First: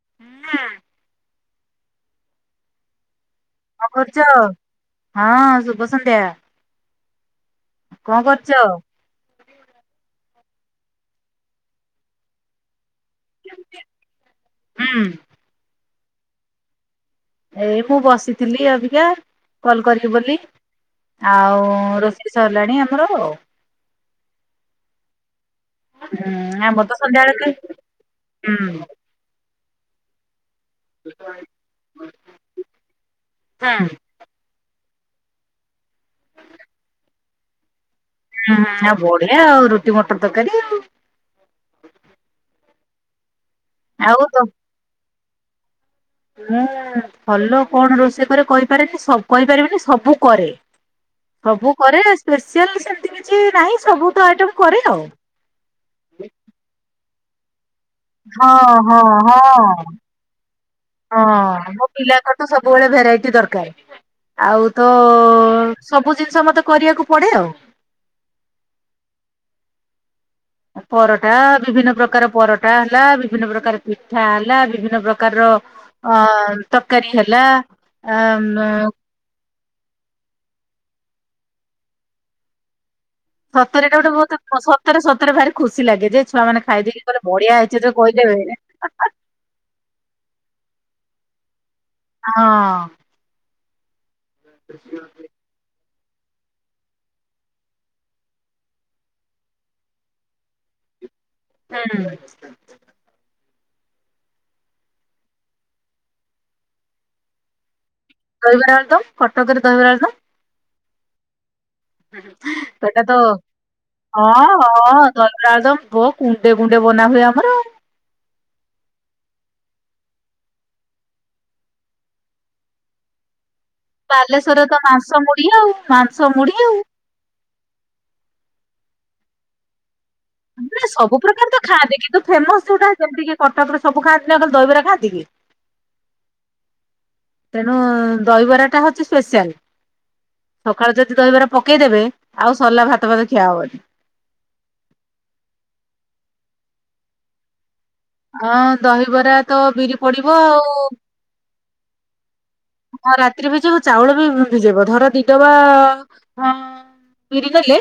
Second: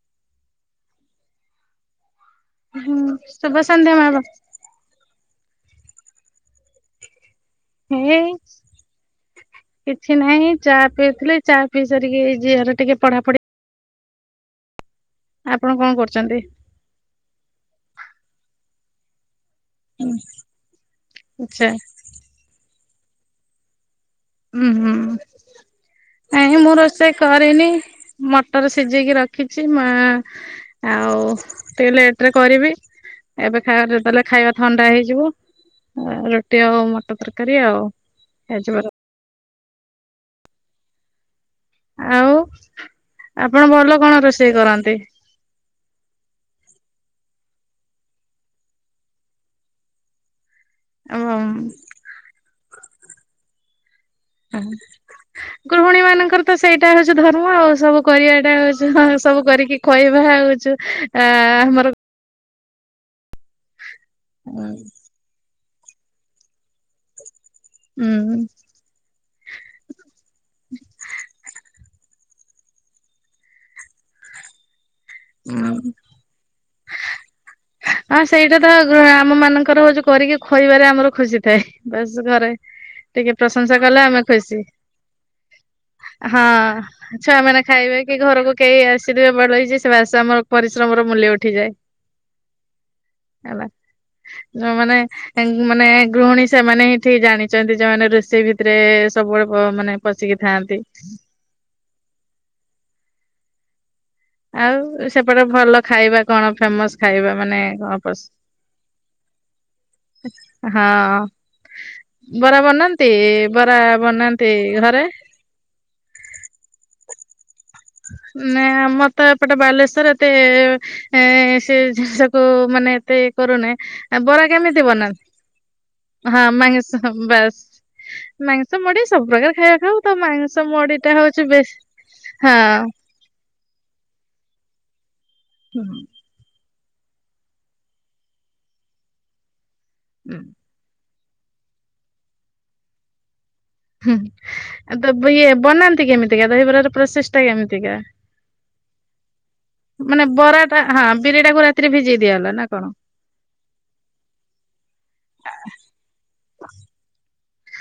[unintelligible] ହୁଁ। ଶୁଭ ସନ୍ଧ୍ୟା କଣ ମାମ କରୁଛ ହଁ ଶୁଭ ସନ୍ଧ୍ୟା। କଣ କରୁଛ? [unintelligible] କିଛି ନାହିଁ ଚା ପିଉଥିଲେ ଚା ପିଇ ସାରିକି ଏଇ ଝିଅର ଟିକେ ପଢ଼ାପଢ଼ି ହୁଁ। ଆପଣ କଣ କରୁଛନ୍ତି? ଏଇ ମୁଁ ବସିଥିଲି ଅଭିକା କଲ୍ କରିବି ବୋଲି ଆଉ ଆଚ୍ଛା ରୋଷେଇ ସାରିଲାଣି ଆମର। ଉୁଁ ହୁଁ ହୁଁ ନାଇ ମୁଁ ଆମର ତ ରୋଷେଇ ସନ୍ଧ୍ୟାବେଳେ କରିନି ହୁଁ ମଟର ସିଝେଇକି ର କିଛି ମା ଆଉ ଟିକେ ଲେଟ ରେ କରିବି ଏବେ ହୁଁ ଖାର ଦେଲେ ଖାଇବା ଥଣ୍ଡା ହେଇଯିବ ରୁଟି ଆଉ ମଟର ତରକାରୀ ଆଉ। ହେଇଯିବ ଆ ବଢ଼ିଆ ଆଉ ରୁଟି ମଟର ତରକାରୀ ଆଉ। ଆଉ ଆପଣ ଭଲ କଣ ଆଉ ତ ରୋଷେଇ କରନ୍ତି? ମୁଁ ଭଲ କଣ ରୋଷେଇ କରେ କହିପାରେନି କହିପାରିବିନି ସବୁ କରେ। ସବୁ କରେ ସ୍ପେସିଆଲ ସେମିତି କିଛି ନାହିଁ ସବୁ ତ ଆଇଟମ ଓ କରେ ଆଉ। ଗୃହିଣୀ ମାନଙ୍କର ତ ସେଇଟା ହଉଛି ଧର୍ମ ଆଉ ସବୁ କରିବା ଟା ହଁ ହଉଛୁ ହଁ ହ ସବୁ ହଁ କରିକି ଖୁଆଇବା ହଉଛୁ ଆ ହଁ ମୋ ଆମର ପିଲାଙ୍କର ତ ସବୁବେଳେ ଭେରାଇଟି ଦରକାର ଆଉ ତୋ ସବୁ ଜିନିଷ ମତେ କରିବାକୁ ପଡ଼େ ଆଉ। ହୁଁ। ପରଟା ବିଭିନ୍ନ ପ୍ରକାର ପରଟା ହେଲା ବିଭିନ୍ନ ପ୍ରକାର ପିଠା ହେଲା ବିଭିନ୍ନ ପ୍ର କାରର ଅ ତରକାରୀ ହେଲା ହଁ ଆ ସେଇଟା ତ ଆମ ମାନଙ୍କର ହଉଚି କରିକି ଖୁଆଇବାରେ ଆମର ଖୁସି ଥାଏ ବାସ ଘରେ। ଟିକେ ପ୍ରଶଂସା ସତରେ ଏଟା କଲେ ଆମେ ଗୋଟେ ବହୁତ ଖୁସି ସତରେ ସତରେ ଭାରି ଖୁସି ଲାଗେ ଯେ ଛୁଆ ହଁ ମାନେ ଖାଇଦେଇକି କହିଲେ ବଢିଆ ଛୁଆମାନେ ହେଇଛି ତ ଖାଇବେ କି କହିଦେବେ ଘରକୁ କେହି [unintelligible] ସେ ବାସ ଆମର ପରିଶ୍ରମର ମୂଲ୍ୟ ଉଠିଯାଏ। ଅଁ। ଆଲା ଯମାନେ ଏନ୍ ମାନେ ଗୃହଣୀ ସେମାନେ ହିଁ ଠିକ୍ ଜାଣିଚନ୍ତି ଯଉମାନେ ରୋଷେଇ ଭିତରେ ସବୁବେଳେ ପ ମାନେ ପଶିକି ଥାଆନ୍ତି। [inaudible] ଆଉ ସେପଟେ ଭଲ ଖାଇବା କଣ ଫେମସ୍ ଖାଇବା ମାନେ ଘ ପସ୍ ଦହିବରା, ଆଳୁଦମ୍ କଟକରେ ଦହିବରା, ଆଲଦମ୍। ହଁ ବରା ସେଟା ବନାନ୍ତି ତ ବରା ବନାନ୍ତି ଘରେ? ରାଦ ପୋ କୁଣ୍ଡେ କୁଣ୍ଡେ ବନା ହୁଏ ଆମର। ନା ଆମର ତ ଏପଟେ ବାଲେଶ୍ଵର ଏତେ ଏଁ ସେ ଜିନିଷକୁ ମାନେ ତେ କରୁନି ଆଁ ବରା ବାଲେଶ୍ଵରରେ ତ କେମିତି ମାଂସ ବନା ମୁଢି ଆଉ ମାଂସ ହଁ ମୁଢି ମା ଆଉ। [unintelligible] ସ୍ ବାସ୍ ମାଂସ, ମୁଡି ସବୁପ୍ରକାର ଖାଇବା ଖାଉ ତ ମାଂସ ମୁଢି ଟା ହଉଚି ବେଶ୍ ଯୋଉ ଫେମସ୍ ଯୋଉଟା ଯମିତି କି କଟକରେ ସବୁ ଖାଆନ୍ତି [unintelligible] ଦଇବରା ଖାଆନ୍ତି କି? ହୁଁ। ତେଣୁ ଦହିବରାଟା ହଉଚି ସ୍ପେଶିଆଲ୍। ଉଁ। ସଖାଳୁ ଯଦି ଦହିବାର ପକେଇଦେବେ ଆଉ ସରିଲା ଭାତ ଭାତ ଖିଆ ଅବନି। ହୁଁ ତ ବ ଇଏ ବନାନ୍ତି କେମିତିକା ଦହିବରାର ପ୍ରୋସେସ୍ ଟା କେମିତିକା? ଅଁ ଦହିବରା ତ ବିରି ପଡିବ ଆଉ। ଅଁ ବିରିଟାକୁ ରା ତିରେ ଭିଜେଇ ଦିଆଏଲା ନା କଣ? ହଁ ରାତିରେ ଭିଜେଇବ ଚାଉଳ ବି ଭିଜେଇବ ଧର ଦି ଡବା ଅଁ ବିରିିନେଲେ।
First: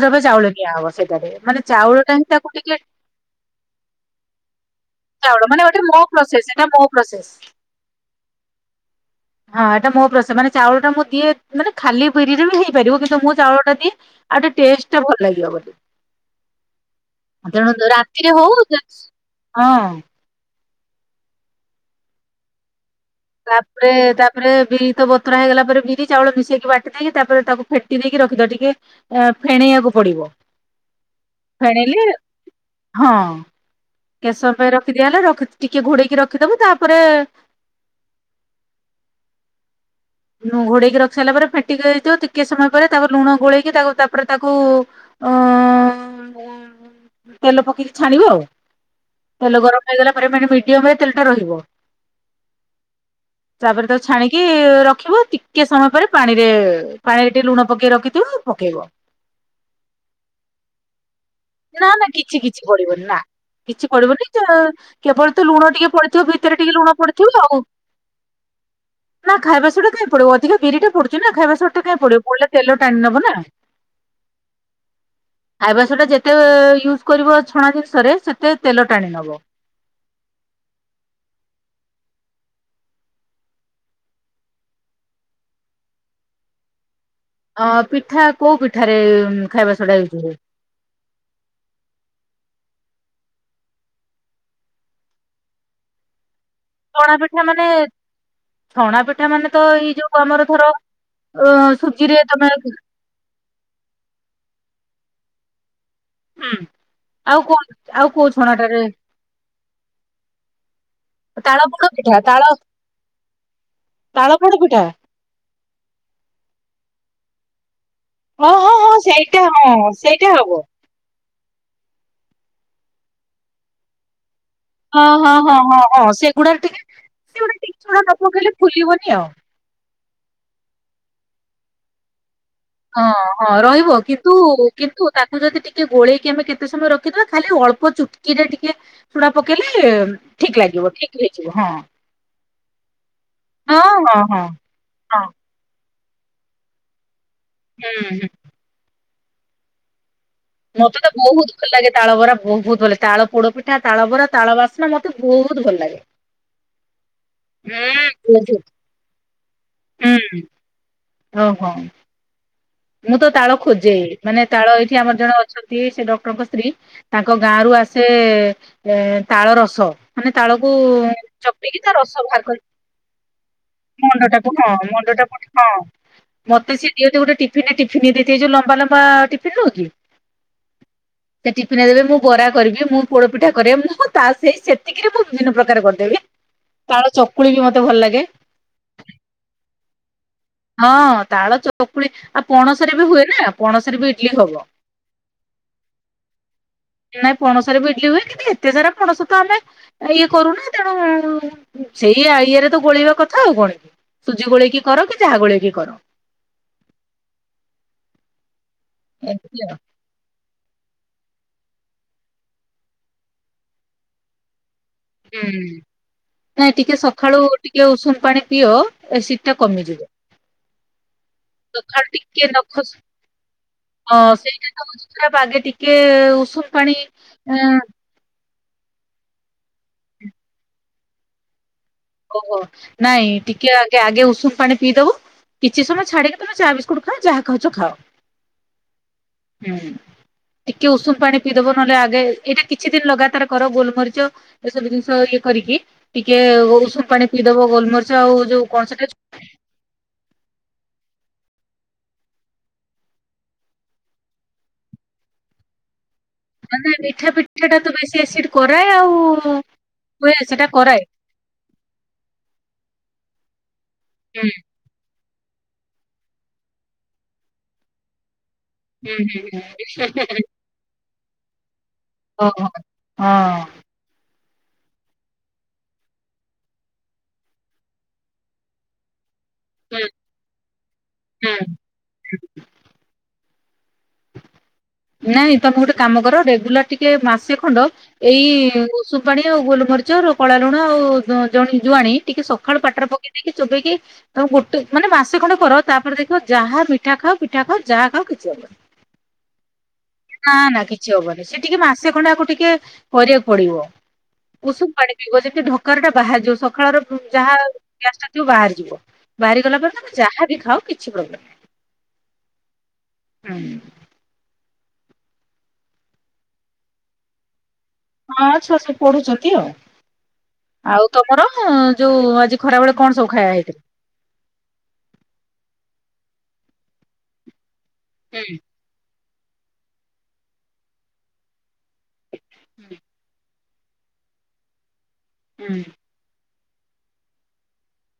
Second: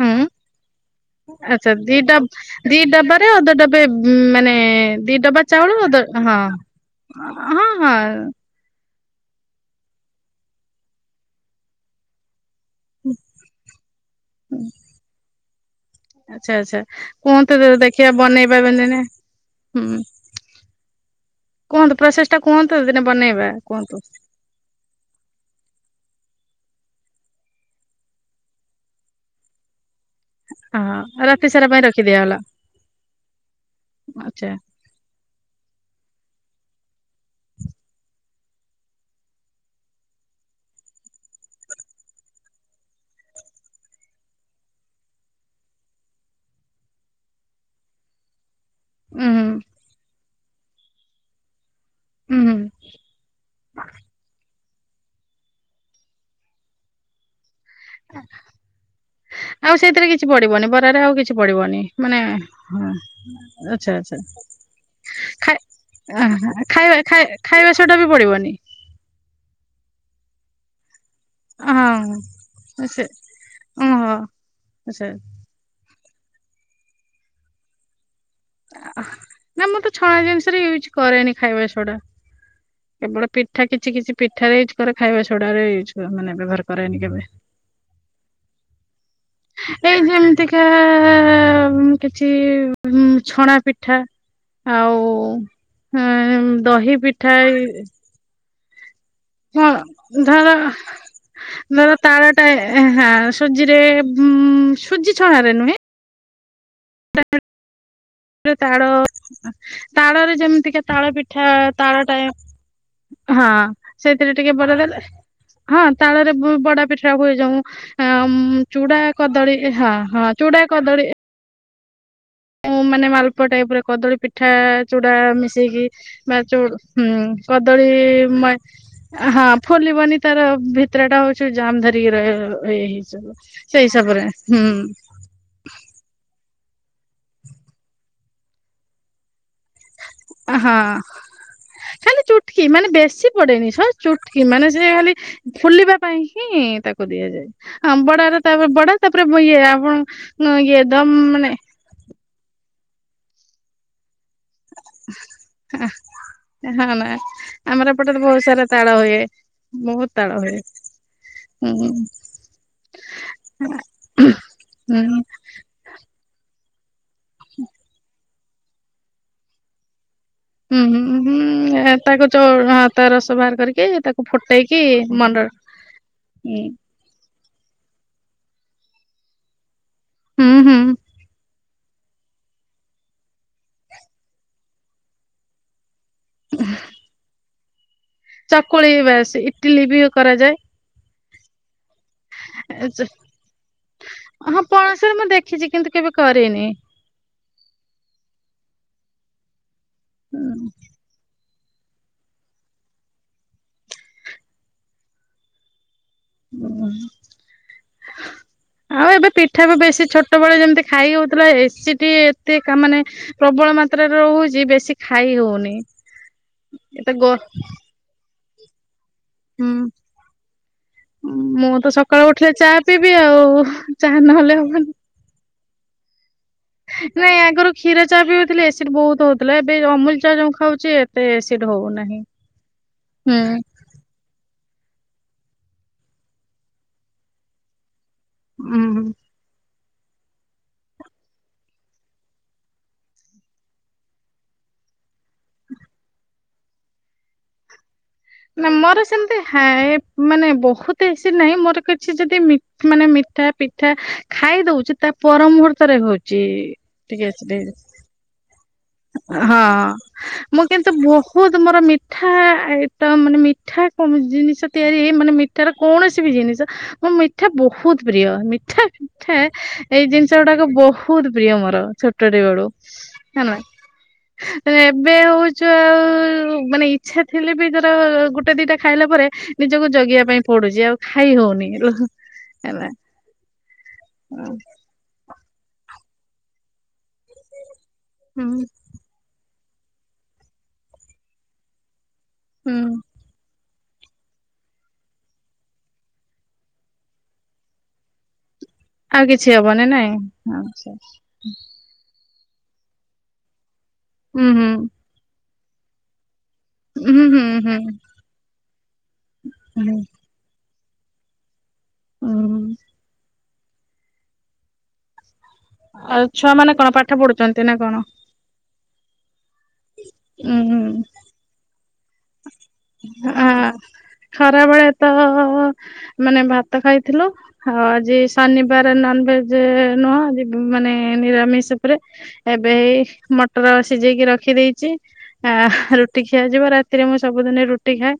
ହୁଁ। ଚାଉଳ ନିଆ ହବ ସେଇଟାରେ ମାନେ ଆଚ୍ଛା ଦି ଚାଉଳ ଟା ଡବ ହିଁ ତାକୁ ଟିକେ ଦି ଡବାରେ ଅଧ ଡବେ ମାନେ ଦି ଡବା ଚାଉଳ ମାନେ [unintelligible] ଅଧ ମୋ ହଁ ପ୍ରୋସେସ୍ ଏଟା ମୋ ପ୍ରସେସ୍ ହଁ ହଁ ହଁ ଏଟା ମୋ ପ୍ରୋସ ମାନେ ଚାଉଳ ଟା ମୁଁ ଦିଏ ମାନେ ଖାଲି ବିରିରେ ବି ହେଇ ପାରିବ କିନ୍ତୁ ମୁଁ ଚାଉଳ ଟା ଦିଏ ଆଉ ଟିଏ ଟେଷ୍ଟ ଟା ଭଲ ଲାଗିବ ବୋଲି ଆଚ୍ଛା ଆଚ୍ଛା କୁହନ୍ତୁ ତେଣୁ ଦେଖିଆ ରାତିରେ ବନେଇ ହଉ [unintelligible] ଉୁଁ ହଁ। କୁହନ୍ତୁ ପ୍ରୋସେସ୍ ଟା କୁହନ୍ତୁ ଦିନେ ବନେଇବା କୁହନ୍ତୁ ପରେ ବିରି ତ ବତୁରା ହେଇଗଲା ପରେ ବିରି ଚାଉଳ ମିଶେଇକି ବାଟି ଦେଇକି ତାପରେ ତାକୁ ଫେଟି ଦେଇକି ରଖିଦବା ଟିକେ ଆ ଫେଣେଇଆକୁ ପଡିବ ହଁ ରାତି ସାରା ପାଇଁ ଫେଣେଇଲେ ରଖିଦିଆଗଲା ହଁ କେ ଆଚ୍ଛା ସମୟର ରଖିଦିଆଏଲା ରଖ୍ ଟିକେ ଘୋଡେଇକି ରଖିଦବୁ ତାପରେ ନୋ ଘୋଡେଇକି ରଖି ସାରିଲା ପରେ ଫେଟିକି ହେଇଥିବ ଟିକେ ସମୟ ପରେ ତାପରେ ଲୁଣ ଗୋଲେଇକି ତାକୁ ତାପରେ ତାକୁ ଅ [unintelligible] ତେଲ ପକେଇକି ଛାଣିବ ଆଉ ଉୁଁ ହୁଁ ତେଲ ଗରମ ହେଇଗଲା ପରେ ମାନେ ମିଡିଅମ୍ ରେ ତେଲ ଟା ରହିବ। ଉୁଁ ହୁଁ ତାପରେ ତାକୁ ଛାଣିକି ର ଖିବ ଟିକେ ସମୟ ପରେ ପାଣିରେ ପାଣିରେ ଟିଏ ଲୁଣ ପକେଇ ରଖିଥିବ ପକେଇବ। ଆଉ ସେଇତିରେ କିଛି ପଡିବନି ବରାରେ ଆଉ କି ଛି ପଡିବନି ନା ନା ମାନେ କିଛି କିଛି ହଁ ପଡିବନି ନା। କିଛି ଆଚ୍ଛା ଆଚ୍ଛା। ପଡିବନି ତ କେବଳ ତ ଖା ଲୁଣ ଟିକେ ପଡିଥିବ ଅଂହ ଭିତରେ ଟିକେ ଲୁଣ ଖାଇବା ପଡିଥିବ ଖାଇ ଆଉ। ଖାଇବା ସୋଡ଼ା ବି ପଡିବନି? ନା ଖାଇବା ସୋଡ଼ା କାଇଁ ପଡିବ ଅଧିକା ବିରିଟା ପଡୁ କି ନା ଖାଇବା ସୋଡ଼ ଟା କାଇଁ ପଡିବ ହଁ ପଡିଲେ ତେଲ ସେ ଟାଣି ନବ ନା। ଓହୋ ଆଚ୍ଛା ଖାଇବ ସୋଡ଼ା ଯେତେ ୟୁଜ୍ କରିବ ଛଣା ଜିନିଷରେ ସେତେ ତେଲ ଟାଣି ନବ। ନା ମୁଁ ତ ଛଣା ଜିନିଷରେ ୟୁଜ୍ କରେନି ଖାଇବା ସୋଡ଼ା। କେବଳ ପିଠା କିଛି କିଛି ପିଠାରେ ୟୁଜ୍ କରେ ଖାଇବା ସୋଡ଼ା ରେ ୟୁଜ୍ କ ମାନେ ବ୍ୟବହାର କରେନି କେବେ। ଅଁ ପିଠା କୋଉ ପିଠାରେ ଖାଇବା ସୋଡ଼ା ୟୁଜ ହୁଏ? ତା ଉଁ କିଛି ଉଁ ଛଣା ପିଠା। ଆଉ ହୁଁ ଦହି ଛଣା ପିଠା ମାନେ ଇ ଛଣା ପିଠା ମାନେ ତ ଏଇ ଯୋଉ ଆମର ଧର ଅ ଦର ସୁଜିରେ ତାର ଏଟା ତମେ ହୁଁ ଏଁ ହାଁ ସୁଜି ରେ ଗୁଁ ସୁଜି ଛଣା ରେ ନୁହେଁ ହୁଁ ଆଉ କଣ ଆ ତାଳ ତାଳରେ ଯେମିତିକା ତାଳ ପିଠା ତାଳ ଟା ହଁ ସେଥିରେ ତାଳ ଟିକେ ପୋଡ ପକେଇ ପିଠା ଦେଲେ ହଁ ତାଳରେ ବ ବଡା ପିଠା ହୁଏ ଯୋଉଁ ହଁ ହଁ ଅମ ହଁ ଚୁଡ଼ା ହଁ ସେଇଟା କଦଳୀ ହଁ ହଁ ସେଇଟା ହବ। ଚୁଡ଼ା କଦଳୀ ଉ ମାନେ ମାଲପୁଆ ଟାଇପ ର କଦଳୀ ପି ପିଠା ହଁ ଚୁଡ଼ା ହଁ ହଁ ହଁ ମିଶେଇକି ହଁ ବା ଚୁ ସେଗୁଡାରେ ଟିକେ ହୁଁ ସେଗୁଡା ଟିକେ କଦଳୀ ଛଣା ନ ପକେଇଲେ ମୁ ଫୁଲିବନି ଆଉ। ହାଁ ଖୋଲିବନି ତାର ଭିତରେ ଟା ହଉଛି ଜାମ ଧରିକି ରହିବ। ହଁ ହଁ ରହିବ କିନ୍ତୁ କିନ୍ତୁ ତା ତାକୁ ଯଦି ଟିକେ ଗୋଳେଇକି ଆମେ କେତେ ସମୟ ରଖିଦବା ଖାଲି ଅଳ୍ପ ଚୁଟକିରେ ଟିକେ ସୋଡ଼ା ପକେଇଲେ ଠିକ ହଁ ଲାଗିବ ଠିକ ହେଇଯିବ ହଁ ଖାଲି ଚୁଟକି ମାନେ ବେଶୀ ପଡେନି ହଁ ସ ହଁ ଚୁଟକି ହଁ ମାନେ ସେ ଖାଲି ହଁ ଫୁଲିବା ପାଇଁ ହିଁ ତାକୁ ଦିଆଯାଏ ହୁଁ ହ୍ନ ହୁଁ। ବଡାର ତାପରେ ବଡା ତାପରେ ଇଏ ଆପଣ ନଁ ଇଏ ମତେ ତ ଦମ ବହୁତ ମାନେ ଭଲ ଲାଗେ ତାଳ ବରା ବହୁତ ଭଲ ତାଳ ପୋଡପିଠା ତାଳ ବରା ତାଳ ବାସ୍ନା ମତେ ବହୁତ ଭଲ ଲାଗେ। ହଁ ନା ଆମର ଏପଟେରେ ହୁଁ ବହୁତ ବୁଝୁ ସାରା ତାଳ ହୁଏ ବହୁତ ତାଳ ହୁଏ। ଓ ହୋ। ହୁଁ ମୁଁ ତ ତାଳ ଖୋଜେ ମାନେ ତାଳ ଏଇଠି ଆମର ହୁଁ ଜଣେ ଅଛନ୍ତି ସେ ଡକ୍ଟରଙ୍କ ସ୍ତ୍ରୀ ତାଙ୍କ ଗାଁ ରୁ ଆସେ ଏ ତାଳ ରସ। ମାନେ ତାଳକୁ ହୁଁ ହୁଁ ଚକଟିକି ତା ହୁଁ ରସ ତାକୁ ବାହାର କରି ଆ ତା ରସ ବାହାର କରିକି ତାକୁ ମଣ୍ଡ ଟାକୁ ହଁ ଫୁଟେଇକି ଟାକୁ ମଣ୍ଡ [inaudible] ହଁ ମତେ ସେ ଦିଅନ୍ତି ଗୋଟେ ଟିଫିନ ରେ ଟିଫିନିଏ ଇଏ ଯୋଉ ଲମ୍ବା ଲମ୍ବା ଟିଫିନ ନୁହକି ହୁଁ ହୁଁ ସେ ଟିଫ ଫିନିଏ ଦେବେ ମୁଁ ବରା କରିବି ମୁଁ ପୋଡ ପିଠା କରେ ମୁଁ ତା ସେଇ ସେତିକିରେ ମୁଁ ବିଭିନ୍ନ ପ୍ରକାର କରେ। ତାଳ ଚକୁଳି ବି ମତେ ଭଲ ଲାଗେ। ଚକୁଳି ବାସ୍ ଇଟିଲି ବି କରାଯାଏ। ହଁ ତାଳ ଚକୁଳି ଆଉ ପଣସରେ ବି ହୁଏ ନା ପଣସରେ ବି ଇଡଲି ହଁ ହବ। ପଣସରେ ମୁଁ ଦେଖିଛି କିନ୍ତୁ କେବେ କରିନି। ନାଇଁ ପଣସରେ ଇଡ଼ିଲି ହୁଏ କିନ୍ତୁ ଏତେ ସାରା ପଣସ ତ ଆମେ ଇଏ କରୁନେ ତେଣୁ ସେଇ ଆଳିଆରେ ତ ଗୋଳେଇବା କଥା ଆଉ କଣ କି ସୁଜି ଗୋଳେଇକି କର କି ଯାହା ଗୋଳେଇକି କର। ହୁଁ। ଆଉ ଏବେ ଏମିତି ପିଠା ଆଉ ବି ବେଶୀ ଛୋଟ ଛୋଟବେଳେ ଯେମିତି ଖାଇହଉଥିଲା ଏସିଡ ଏତେ ମାନେ ପ୍ରବଳ ମାତ୍ରାରେ ରହୁଛି ବେଶୀ ଖାଇ ହୁଁ ହଉନି। ନାଇଁ ଟିକେ ଏତେ ଗ ସକାଳୁ ଟିକେ ଉଷୁମ ପାଣି ପିଅ ଏସିଡ ଟା ହୁଁ କମିଯିବ। ମୁଁ ତ ସଖାଳୁ ସକାଳୁ ଟିକେ ଉଠିଲେ ଚା ନଖ ଉଷୁମ ପିଇବି ଆଉ ଚାହା ହଁ ନହେଲେ ସେଇଟାତ ହବନି। ହଉଛି ସଖାଳୁ ଆଗେ ଟିକେ ଉଷୁମ ପାଣି ନାଇଁ ଏଁ ୟାଙ୍କର କ୍ଷୀର ଚା ପିଉଥିଲେ ଏସିଡ ବହୁତ ହଉଥିଲା ଏବେ ଅମୁଲ ଚା ଯୋଉ ଖାଉଚେ ଏତେ ଏସିଡ ହଉନାହିଁ। ଓହୋ ନାଇଁ ଟିକେ ଆଗେ ଉଷୁମ ପାଣି ପିଇଦବ କିଛି ସମୟ ଛାଡିକି ତମେ ଚା ବିସ୍କୁଟ ଖାଅ ଯାହ ଖାଉଛ ଖାଅ। ହୁଁ। ହୁଁ। ଟିକେ ଉଷୁମ ପାଣି ପିଇଦବ ନହେଲେ ଆଗେ ଏଇଟା କିଛି ଦିନ ଲଗାତାର କର ଗୋଲମରିଚ ଏସବୁ ଜିନିଷ ଇଏ କରିକି ଟିକେ ଉଷୁମ ପାଣି ପିଇଦବ ଗୋଲମରି ନା ମୋର ସେମିତି ହାଏ ମାନେ ବହୁତ ଏସିଡ ନାହିଁ ମୋର କିଛି ଯଦି ମିଠା ମାନେ ମି ମିଠା ପିଠା ଖାଇ ଦଉଛି ତା ପର ମୁହୂର୍ତ୍ତରେ ହଉଛି। ମାନେ ମିଠା ପିଠା ଟା ତ ବେଶୀ ଏସିଡ କରାଏ ଆଉ ହଁ ହୁଏ ମୋର ସେଟା କିନ୍ତୁ କରାଏ। ବହୁ ବହୁତ ମୋର ମିଠା ଆଇଟମ ମାନେ ମିଠା କ ହୁଁ ଜିନିଷ ତିଆରି ହେଇ ମାନେ ମିଠାର କୌଣସି ବି ଜିନିଷ ମଁ ମିଠା ବହୁତ ପ୍ରିୟ ମିଠା ହୁଁ ମିଠା ହୁଁ ଏଇ ହୁଁ। ଜିନିଷ ଗୁଡାକ ବହୁତ ପ୍ରିୟ ମୋର ଛୋଟ ଓହୋ ଛୋଟଟିବେଳୁ ହେଲା। ହଁ। ଏବେ ହଉଛୁ ଆଉ ମାନେ ଇଚ୍ଛା ଥିଲେ ବି ଗୋଟେ ଦିଟା ଖାଇଲା ପରେ ନିଜକୁ ହୁଁ ଜଗିବା ପାଇଁ ପଡୁଛି ଆଉ ଖାଇ ହୁଁ। ହଉନି ହେଲା। ହଉ ନାଇଁ ତମେ ଗୋଟେ କାମ କର ରେଗୁଲାର ଟିକେ ମାସେ ଖଣ୍ଡ ହୁଁ ଏଇ ଉଷୁମ ପାଣି ଆଉ ଗୋଲମରିଚ କଳା ଲୁଣ ଆଉ ଜ ଜୁଆଣି ଟିକେ ସକାଳୁ ହୁଁ ପାଟିରେ ପକେଇ ଦେଇକି ଚୋବେଇକି ତମେ ଗୋଟେ ମାନେ ମାସେ ଖଣ୍ଡ କର ତାପରେ ଦେଖିବ ଯାହା ମିଠା ଖାଅ ପିଠା ଖାଅ ଯାହା ଖାଅ କିଛି ହବନି। ଆଉ କିଛି ହବନି ନାଇଁ। ନା ନା ଆଛା କିଛି ହବନି ସେ ଟିକେ ମାସେ ଖଣ୍ଡେ ଆକୁ ଟିକେ କରିବାକୁ ପଡିବ ହୁଁ ହୁଁ ଉଷୁମ ପାଣି ଥିବ ଯେମତି ଢକାରଟା ବାହାରି ଯିବ ସକାଳର ହୁଁ ଯାହା ହୁଁ ହୁଁ ଗ୍ୟାସ ଟା ତୁ ବାହାରି ଯିବ ବାହାରି ଗଲା ହୁଁ ପରେ ତମେ ଯାହା ବିି ଖାଉ କିଛି ପ୍ରୋବ୍ଲେ ନାହିଁ! ଉଁ ହୁଁ। ଆଉ ଛୁଆ ମାନେ କଣ ପାଠ ପଢୁଛନ୍ତି ନା କଣ? ହଁ ଛୁଆସବୁ ପଢୁଛନ୍ତି ଆଉ ଉୁଁ ଆଉ ତମର- ଯୋଉ ଆଜି ଖରାବେେଳେ କଣ ସବୁ ଆ ଖାଇବା ହେଇଥିଲା? ଖରା ବେଳେ ତ ମାନେ ଭାତ ଖାଇଥିଲୁ ଆଉ ଆଜି ହୁଁ ଶନିବାର- ନ ଭେଜ ନୁହଁ ଅଜିମାନେ ନିରାମିଷ ଉପରେ ଏବେଇ- ମଟର ସିଝେଇକି ରଖିଦେଇଛି ଆ ହୁଁ ରୁଟି ଖିଆଯିବ ରାତି- ରାତିରେ ମୁଁ ସବୁଦିନେ ରୁଟି ଖାଏ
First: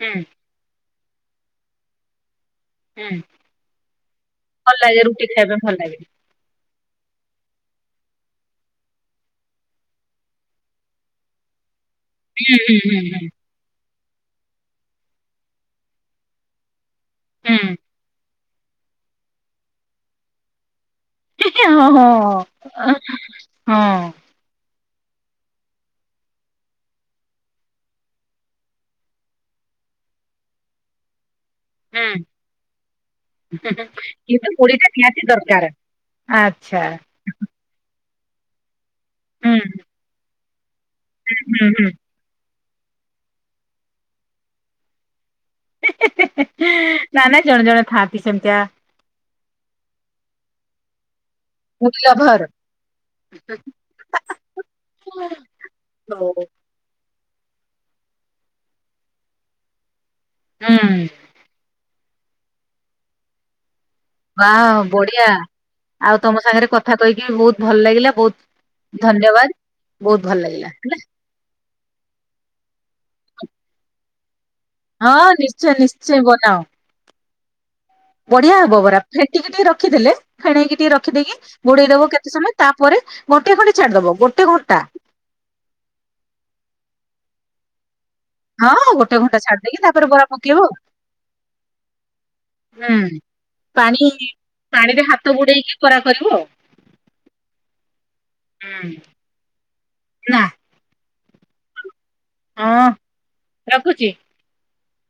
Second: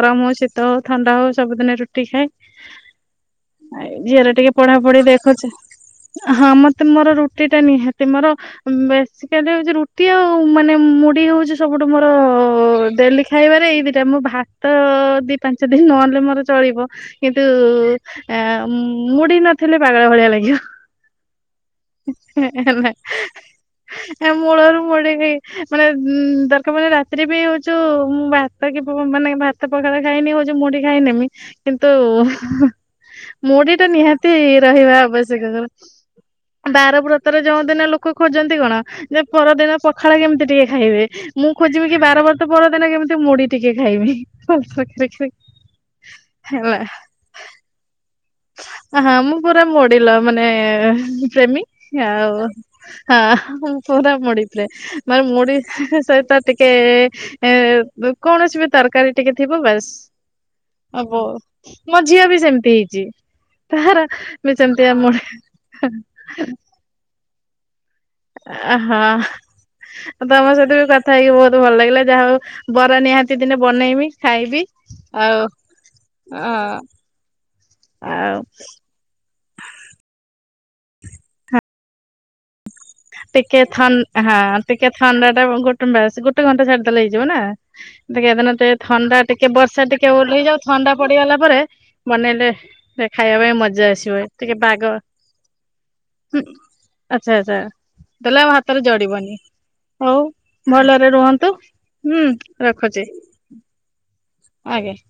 ହୁଁ ଶୀତ ଥଣ୍ଡା ହଉ ସବୁଦିନେ ରୁଟି ଖାଏ। ହୁଁ। ଆ ଝିଅର ଟିକେ ଭଲ ପଢାପଢ଼ି ଲାଗେ ରୁଟି ଦେଖୁଚି ଖାଇବା ପାଇଁ ଭଲ ଲାଗେ। - ହଁ ମତେ ମୋର ରୁଟି ଟା ନିହାତି ମୋର- ବେସିକାଲି ହଉଛି ରୁଟି ଆଉ ମାନେ ମୁଢି ହଉଛି ସବୁଠୁ ମୋର- ହୁଁ ହୁଁ ହୁଁ ହୁଁ ଡେଲି ଖାଇବାରେ ଏଇ ଦିଟା ମୋ ଭାତ ଦି ପାଞ୍ଚ ଦିନ ନହେଲେ ମୋର ଚଳିବ କିନ୍ତୁ ହୁଁ। ଆ ମୁଡି ନଥିଲେ ପାଗଳା ଭଳିଆ ଲାଗିବ। ହଁ ହେଲା। ହଁ ହଁ ଏ ମୂଳରୁ ମଡି ହେ ମାନେ ଉଁଦରକାର ପଡିଲେରାତିି ବି ହଉ- ତୁମୁଁ ଭାତ କି ମାନେ ଭାତ ପଖାଳ ଖାଇନି ହଉଛି ମୁଡି ଖାଇନେମି- କିନ୍ତୁ ହୁଁ। ମୁଢ଼ି ଟା ନିହାତି କିନ୍ତୁ ପୁରୀଟା ରହିବା ନିହାତି ଆବଶ୍ୟକ ଦରକାର। ଆଚ୍ଛା। ବାରବ୍ର- ତେର ଯୋଉ ଦିନ ଲୋକ ଖୋଜନ୍ତି କଣ ଯେ ହୁଁ ପରଦିନ ପଖାଳ କେମିତି ଟିକେ ଖାଇବେ ମୁଁ ହୁଁ ହୁଁ। ଖୋଜିବି କି ବାରବର୍ତ ପରଦିନ କେମିତି ମୁଢ ଟିକେ ଖାଇବି। ହେଲା। ନା ନାାଇ ଜଣେ ଜଣେ ଥାଆନ୍ତି ସେମିତିଆ ହଁ ମୁଁ ପୁରା ମୋଡ଼ିଲ ମାନେ ପ୍ରେମୀ ପୁରୀ ଆଉ ଲଭର। ହଁ ମୁଁ ପୁରା ମଡିିପ୍ରେମର ମୁଡି ସହିତ ହଉ। ଟି ଟିକେ କୌଣସି ବି ତରକାରୀ ଟିକେ ଥିବ ବାସ୍ ହୁଁ। ହବ ମୋ ଝିଅ ବି ସେମିତି ହେଇଛି। ତାର- ବାହ ବଢିଆ ଆଉ ତମ ସାଙ୍ଗରେ କଥା କହିକି ବହୁତ ଭଲ ଲାଗିଲା ବହୁତ ଅହଁ ଧନ୍ୟବାଦ ବହୁତ ଭଲ ତମ ଲାଗିଲା ସହିତ ବି ହେଲା। କଥା ହେଇକି ବହୁତ ଭଲ ଲାଗିଲା ଯାହା ହଉ ବରା ନିହାତି ଦିନେ ବନେଇବି ଖାଇବି ହଁ ଆଉ ନିଶ୍ଚୟ ନିଶ୍ଚୟ ବନାଅ ହଁ। ଆଉ ବଢିଆ ହବ ବରା ଫେଟିକି ଟିକେ ରଖିଦେଥିଲେ ଫେଣେଇକି ଟିକେ ରଖିଦେଇକି ଘୋଡେଇଦବ କେତେ ସମୟ ତାପରେ ଗୋଟିଏ ଟିକେ ଖଣ୍ଡେ ଥନ ଛାଡିଦବ ହଁ ଗୋଟେ ଘଣ୍ଟା। ଟିକେ ଥଣ୍ଡା ଟା ଗୋଟେ ଗୋଟେ ଘଣ୍ଟା ଛାଡିଦେଲେ ହେଇଯିବ ନା? ଏଦିନ ତେ ହଁ ଗୋଟେ ଥଣ୍ଡା ଘଣ୍ଟା ଟିକେ ଛାଡି ଦେଇକି ବର୍ଷା ତାପରେ ଟିକେ ବରା ଓଲ୍ଲେଇ ଯାଉ ପକେଇବ ଥଣ୍ଡା ପଡିଗଲା ପରେ ବନେଇଲେ ହୁଁ ସେଖାଇବା ପାଇଁ ମଜା ପାଣି ଆସିବ ଟିକେ ପାଗ ପାଣିରେ ହାତ ବୁଡେଇକି ବରା କରିବ ହୁଁ। ଆଉ ଆଛା ଆଚ୍ଛା। ତାହାଲେ ଆଉ ହାତରେ ହୁଁ ଝଡିବନି ହଉ ନା ଭଲରେ ରୁହନ୍ତୁ ହୁଁ। ହଁ ରଖୁଚି ରଖୁଛି। ଆଜ୍ଞା।